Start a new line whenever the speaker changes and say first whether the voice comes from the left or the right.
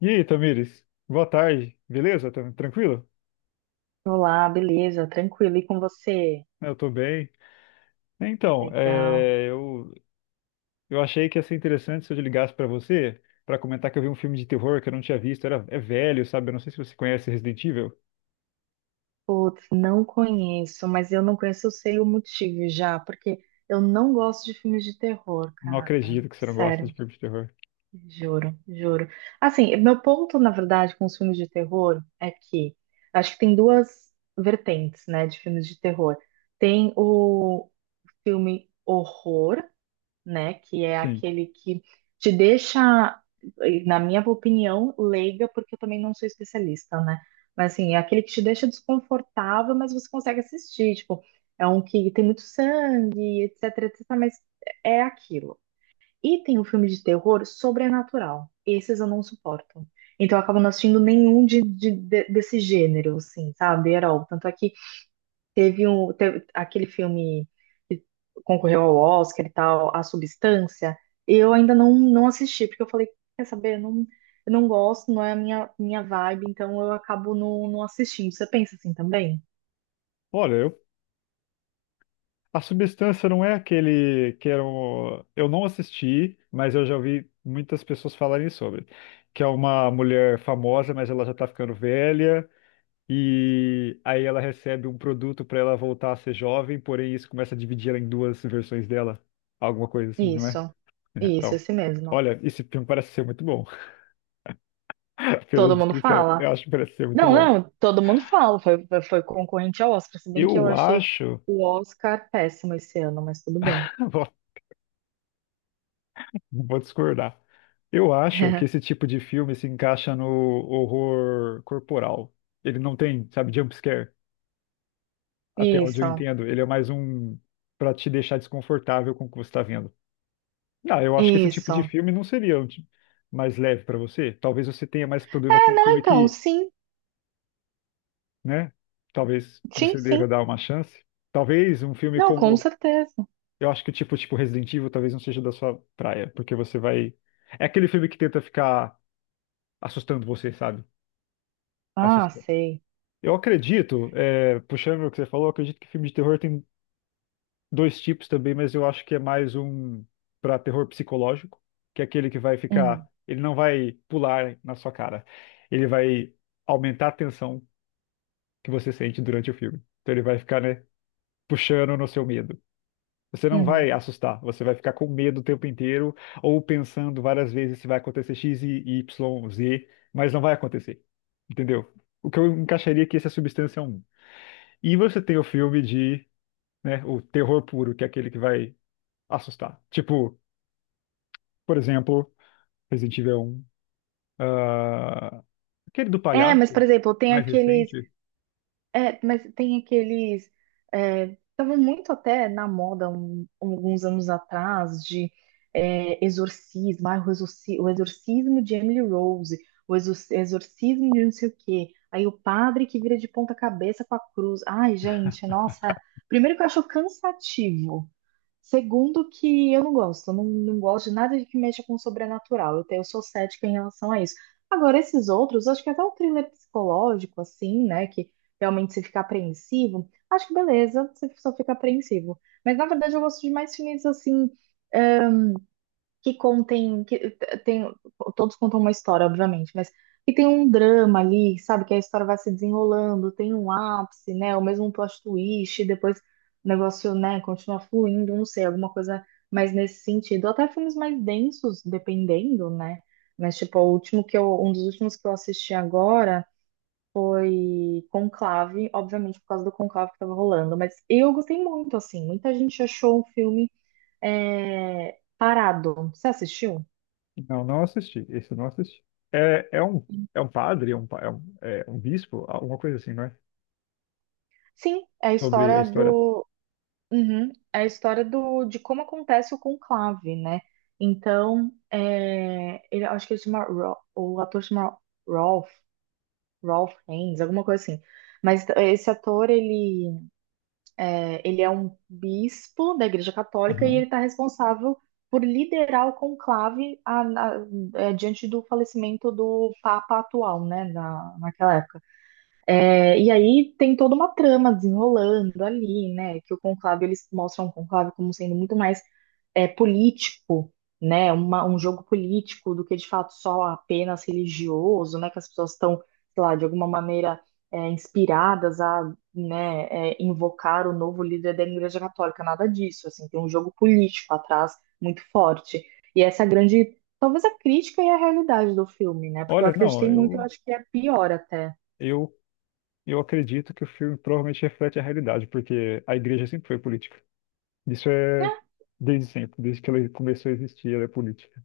left: E aí, Tamires? Boa tarde. Beleza? Tá tranquilo?
right: Olá, beleza? Tranquilo. E com você?
left: Eu tô bem. Então,
right: Legal.
left: eu achei que ia ser interessante se eu ligasse pra você pra comentar que eu vi um filme de terror que eu não tinha visto. É velho, sabe? Eu não sei se você conhece Resident Evil.
right: Putz, não conheço, mas eu não conheço, eu sei o motivo já, porque eu não gosto de filmes de terror,
left: Não
right: cara.
left: acredito que você não gosta de
right: Sério,
left: filme de terror.
right: juro, juro. Assim, meu ponto, na verdade, com os filmes de terror é que acho que tem duas vertentes, né, de filmes de terror. Tem o filme horror, né? Que é
left: Sim.
right: aquele que te deixa, na minha opinião, leiga, porque eu também não sou especialista, né? Mas assim, é aquele que te deixa desconfortável, mas você consegue assistir, tipo, é um que tem muito sangue, etc, etc, mas é aquilo. E tem o filme de terror sobrenatural. Esses eu não suporto. Então eu acabo não assistindo nenhum desse gênero, assim, sabe? At all. Tanto é que teve aquele filme concorreu ao Oscar e tal, A Substância, eu ainda não assisti, porque eu falei, quer saber, eu não gosto, não é a minha vibe, então eu acabo não assistindo. Você pensa assim também?
left: Olha, a substância não é aquele que era um, eu não assisti, mas eu já ouvi muitas pessoas falarem sobre, que é uma mulher famosa, mas ela já tá ficando velha. E aí ela recebe um produto para ela voltar a ser jovem, porém isso começa a dividir ela em duas versões dela. Alguma coisa assim, não é?
right: Isso,
left: É.
right: isso,
left: Então,
right: esse mesmo.
left: olha, esse filme parece ser muito bom. Pela
right: Todo mundo
left: descrição, eu
right: fala?
left: acho que parece ser muito
right: Não,
left: bom.
right: não, todo mundo fala, foi concorrente ao Oscar, se bem que eu
left: Eu
right: achei
left: acho,
right: o Oscar péssimo esse ano, mas tudo bem.
left: vou, vou discordar. Eu acho que esse tipo de filme se encaixa no horror corporal. Ele não tem, sabe, jump scare, até onde eu
right: Isso,
left: entendo. Ele é mais um para te deixar desconfortável com o que você está vendo. Ah, eu acho que esse tipo
right: isso.
left: de
right: É,
left: filme não seria um mais leve para você. Talvez você tenha mais problema com um
right: não,
left: filme
right: então,
left: que,
right: sim,
left: né? Talvez
right: sim,
left: você
right: sim.
left: deva dar uma chance. Talvez um filme
right: Não, com
left: como,
right: certeza.
left: eu acho que tipo Resident Evil talvez não seja da sua praia, porque você vai, é aquele filme que tenta ficar assustando você, sabe?
right: Ah,
left: Assustando.
right: sei.
left: Eu acredito, é, puxando o que você falou, eu acredito que filme de terror tem dois tipos também, mas eu acho que é mais um para terror psicológico, que é aquele que vai ficar,
right: Uhum,
left: ele não vai pular na sua cara. Ele vai aumentar a tensão que você sente durante o filme. Então ele vai ficar, né, puxando no seu medo. Você não
right: uhum.
left: vai assustar, você vai ficar com medo o tempo inteiro ou pensando várias vezes se vai acontecer X e Y, Z, mas não vai acontecer. Entendeu? O que eu encaixaria aqui, essa substância é um. E você tem o filme de, né, o terror puro, que é aquele que vai assustar. Tipo, por exemplo, Resident Evil um, ah, aquele do
right: É, mas,
left: palhaço,
right: por exemplo, tem
left: mais
right: aqueles.
left: recente.
right: É, mas tem aqueles. É, tava muito até na moda alguns anos atrás de exorcismo, ah, o exorcismo de Emily Rose, o exorcismo de não sei o quê. Aí o padre que vira de ponta cabeça com a cruz. Ai, gente, nossa. Primeiro que eu acho cansativo. Segundo que eu não gosto, eu não gosto de nada de que mexa com o sobrenatural. Eu sou cética em relação a isso. Agora, esses outros, acho que até o thriller psicológico, assim, né? Que realmente você fica apreensivo, acho que beleza, você só fica apreensivo. Mas na verdade eu gosto de mais filmes assim que contem, que tem, todos contam uma história, obviamente, mas que tem um drama ali, sabe? Que a história vai se desenrolando, tem um ápice, né? Ou mesmo um plot twist, e depois o negócio, né, continua fluindo, não sei, alguma coisa mais nesse sentido. Até filmes mais densos, dependendo, né? Mas, tipo, o último que eu, um dos últimos que eu assisti agora foi Conclave, obviamente por causa do Conclave que tava rolando, mas eu gostei muito, assim, muita gente achou o filme parado. Você assistiu?
left: Não, não assisti. Esse eu não assisti. É, é um, é um padre, é um bispo, alguma coisa assim, não é?
right: Sim, é a
left: Sobre a
right: história
left: história.
right: do. Uhum, é a história do, de como acontece o conclave, né? Então, acho que ele chama. O ator chama Rolf, Rolf Haines, alguma coisa assim. Mas esse ator, ele é um bispo da Igreja Católica e
left: Aham.
right: ele está responsável por liderar o conclave diante do falecimento do Papa atual, né? Naquela época. E aí tem toda uma trama desenrolando ali, né? Que o conclave, eles mostram o conclave como sendo muito mais político, né? Um jogo político do que de fato só apenas religioso, né? Que as pessoas estão, sei lá, de alguma maneira inspiradas a, né, invocar o novo líder da Igreja Católica, nada disso, assim, tem um jogo político atrás muito forte. E essa é a grande, talvez a crítica e a realidade do filme, né? Porque eu
left: Olha, não,
right: acreditei muito, eu acho que é pior até.
left: eu, eu acredito que o filme provavelmente reflete a realidade, porque a igreja sempre foi política. Isso
right: Né?
left: é desde sempre, desde que ela começou a existir, ela é política.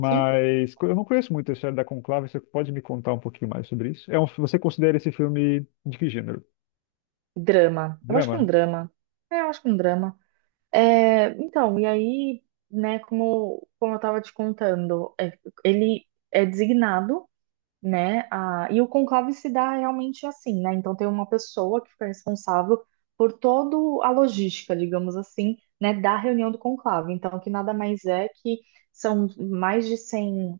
right: Sim.
left: eu não conheço muito a história da Conclave. Você pode me contar um pouquinho mais sobre isso? É um, você considera esse filme de que gênero?
right: Drama. Eu acho que é um
left: Drama?
right: drama. É, eu acho que é um drama. É, então, e aí, né, como eu tava te contando, ele é designado, né, e o conclave se dá realmente assim, né? Então tem uma pessoa que fica responsável por toda a logística, digamos assim, né, da reunião do conclave. Então, que nada mais é que são mais de 100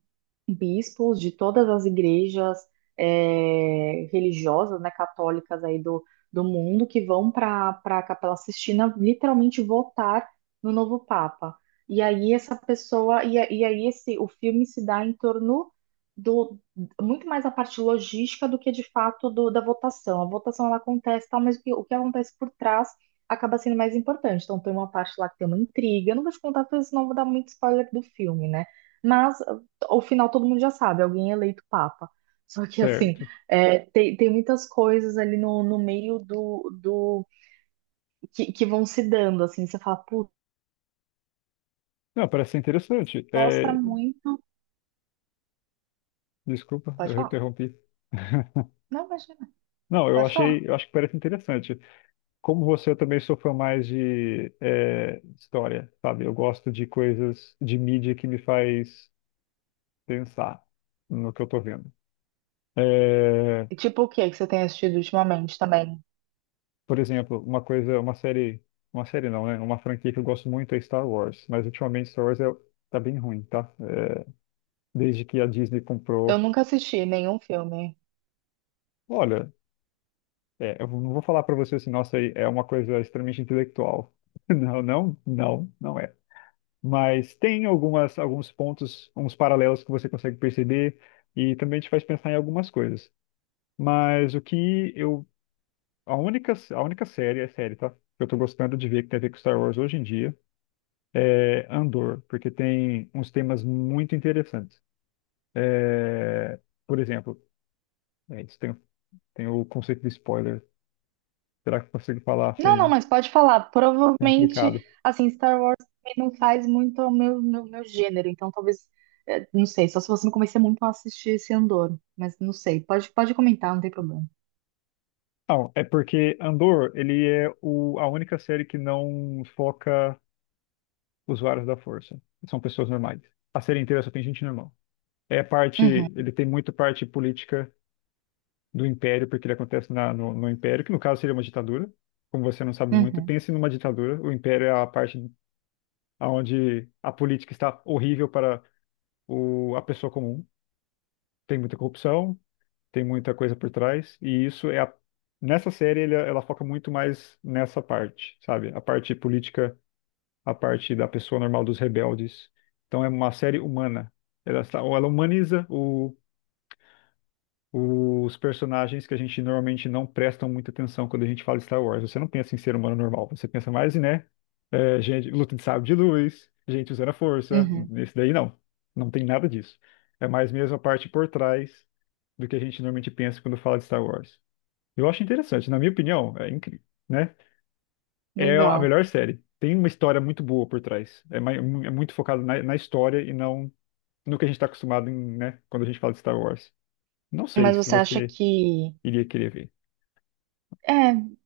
right: bispos de todas as igrejas religiosas, né, católicas aí do mundo, que vão para a Capela Sistina literalmente votar no novo Papa. E aí essa pessoa, e aí esse, o filme se dá em torno do, muito mais a parte logística do que de fato do, da votação. A votação ela acontece, tal, mas o que acontece por trás acaba sendo mais importante. Então tem uma parte lá que tem uma intriga, eu não vou te contar, porque senão eu vou dar muito spoiler do filme, né? Mas o final todo mundo já sabe, alguém é eleito papa. Só que, assim,
left: Certo.
right: é, tem muitas coisas ali no meio do que vão se dando, assim. Você fala, putz,
left: Não, parece ser interessante.
right: mostra
left: É,
right: muito.
left: desculpa,
right: Pode
left: eu
right: falar.
left: interrompi.
right: Não, imagina,
left: Não, eu
right: pode falar.
left: achei, eu acho que parece interessante. Como você, eu também sou fã mais de é, história, sabe? Eu gosto de coisas de mídia que me faz pensar no que eu tô vendo. É,
right: E tipo, o que é que você tem assistido ultimamente também?
left: por exemplo, uma coisa, uma série não, né? Uma franquia que eu gosto muito é Star Wars, mas ultimamente Star Wars tá bem ruim, tá? É, desde que a Disney
right: Eu
left: comprou,
right: nunca assisti nenhum filme.
left: olha, é, eu não vou falar pra você assim, nossa, é uma coisa extremamente intelectual. Não, não é. Mas tem algumas, alguns pontos, uns paralelos que você consegue perceber e também te faz pensar em algumas coisas. Mas o que eu, a única série, é série, tá? Que eu tô gostando de ver que tem a ver com Star Wars hoje em dia é, Andor, porque tem uns temas muito interessantes. É, por exemplo, é, isso tem, tem o conceito de spoiler. Será que eu consigo falar?
right: Não, não,
left: Achei
right: mas pode falar. Provavelmente,
left: complicado.
right: assim, Star Wars também não faz muito o meu gênero, então talvez, é, não sei, só se você me convencer muito a assistir esse Andor, mas não sei. Pode comentar, não tem problema.
left: Não, é porque Andor, ele é a única série que não foca usuários da Força. São pessoas normais. A série inteira só tem gente normal. É a parte,
right: Uhum.
left: ele tem muito parte política do Império, porque ele acontece no Império, que no caso seria uma ditadura. Como você não sabe muito,
right: Uhum,
left: pense numa ditadura. O Império é a parte onde a política está horrível para o, a pessoa comum. Tem muita corrupção, tem muita coisa por trás, e isso é a, nessa série ela foca muito mais nessa parte, sabe? A parte política, a parte da pessoa normal, dos rebeldes. Então é uma série humana. Ela ou ela humaniza os personagens que a gente normalmente não prestam muita atenção quando a gente fala Star Wars. Você não pensa em ser humano normal, você pensa mais, em, né? É, gente, luta de sabre de luz, gente usando a força.
right: uhum,
left: Nesse daí não. Não tem nada disso. É mais mesmo a parte por trás do que a gente normalmente pensa quando fala de Star Wars. Eu acho interessante, na minha opinião, é incrível, né? É a
right: legal.
left: melhor série. Tem uma história muito boa por trás. É muito focado na, na história e não no que a gente está acostumado em, né, quando a gente fala de Star Wars. Não sei
right: Mas
left: se
right: você acha
left: você
right: que.
left: iria querer ver.
right: É,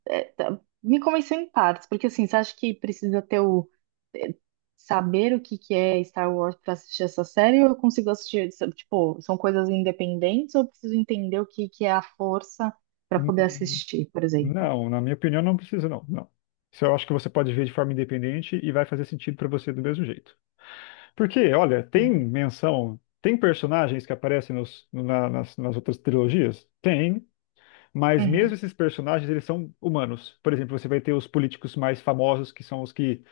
right: me convenceu em partes, porque assim, você acha que precisa ter o. É, saber o que que é Star Wars para assistir essa série, ou eu consigo assistir, sabe, tipo, são coisas independentes, ou eu preciso entender o que que é a força para poder
left: Hum,
right: assistir, por exemplo?
left: Não, na minha opinião, não precisa, não. Isso eu acho que você pode ver de forma independente e vai fazer sentido pra você do mesmo jeito. Porque, olha, tem
right: Uhum,
left: menção, tem personagens que aparecem nas outras trilogias? Tem, mas mesmo
right: uhum,
left: esses personagens, eles são humanos. Por exemplo, você vai ter os políticos mais famosos, que são os que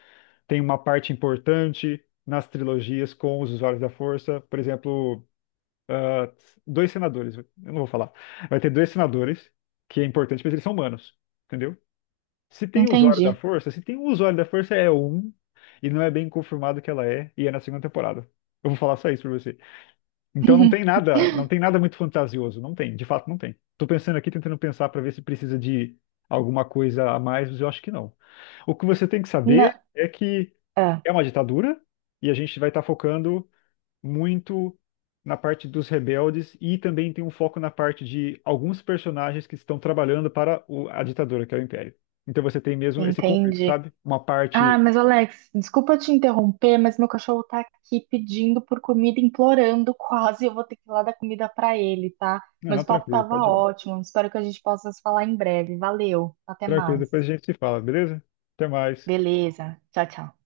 left: têm uma parte importante nas trilogias com os usuários da força. Por exemplo, ah, dois senadores, eu não vou falar. Vai ter dois senadores, que é importante, mas eles são humanos. Entendeu? Se tem usuário da
right: entendi.
left: força, se tem um usuário da força é um, e não é bem confirmado que ela é, e é na segunda temporada. Eu vou falar só isso pra você. Então não tem nada, não tem nada muito fantasioso, não tem, de fato não tem. Tô pensando aqui, tentando pensar pra ver se precisa de alguma coisa a mais, mas eu acho que não. O que você tem que saber
right: Não,
left: é que
right: é,
left: é uma ditadura e a gente vai estar focando muito na parte dos rebeldes e também tem um foco na parte de alguns personagens que estão trabalhando para a ditadura, que é o Império. Então você tem mesmo esse conflito,
right: entendi.
left: sabe? Uma
right: Ah,
left: parte.
right: mas Alex, desculpa te interromper, mas meu cachorro tá aqui pedindo por comida, implorando quase. Eu vou ter que ir lá dar comida pra ele, tá?
left: Não,
right: Mas
left: não,
right: o papo
left: tranquilo,
right: tava
left: pode ir lá.
right: ótimo. Espero que a gente possa se falar em breve. Valeu, até
left: Tranquilo,
right: mais.
left: depois a gente se fala, beleza? Até mais.
right: Beleza, tchau, tchau.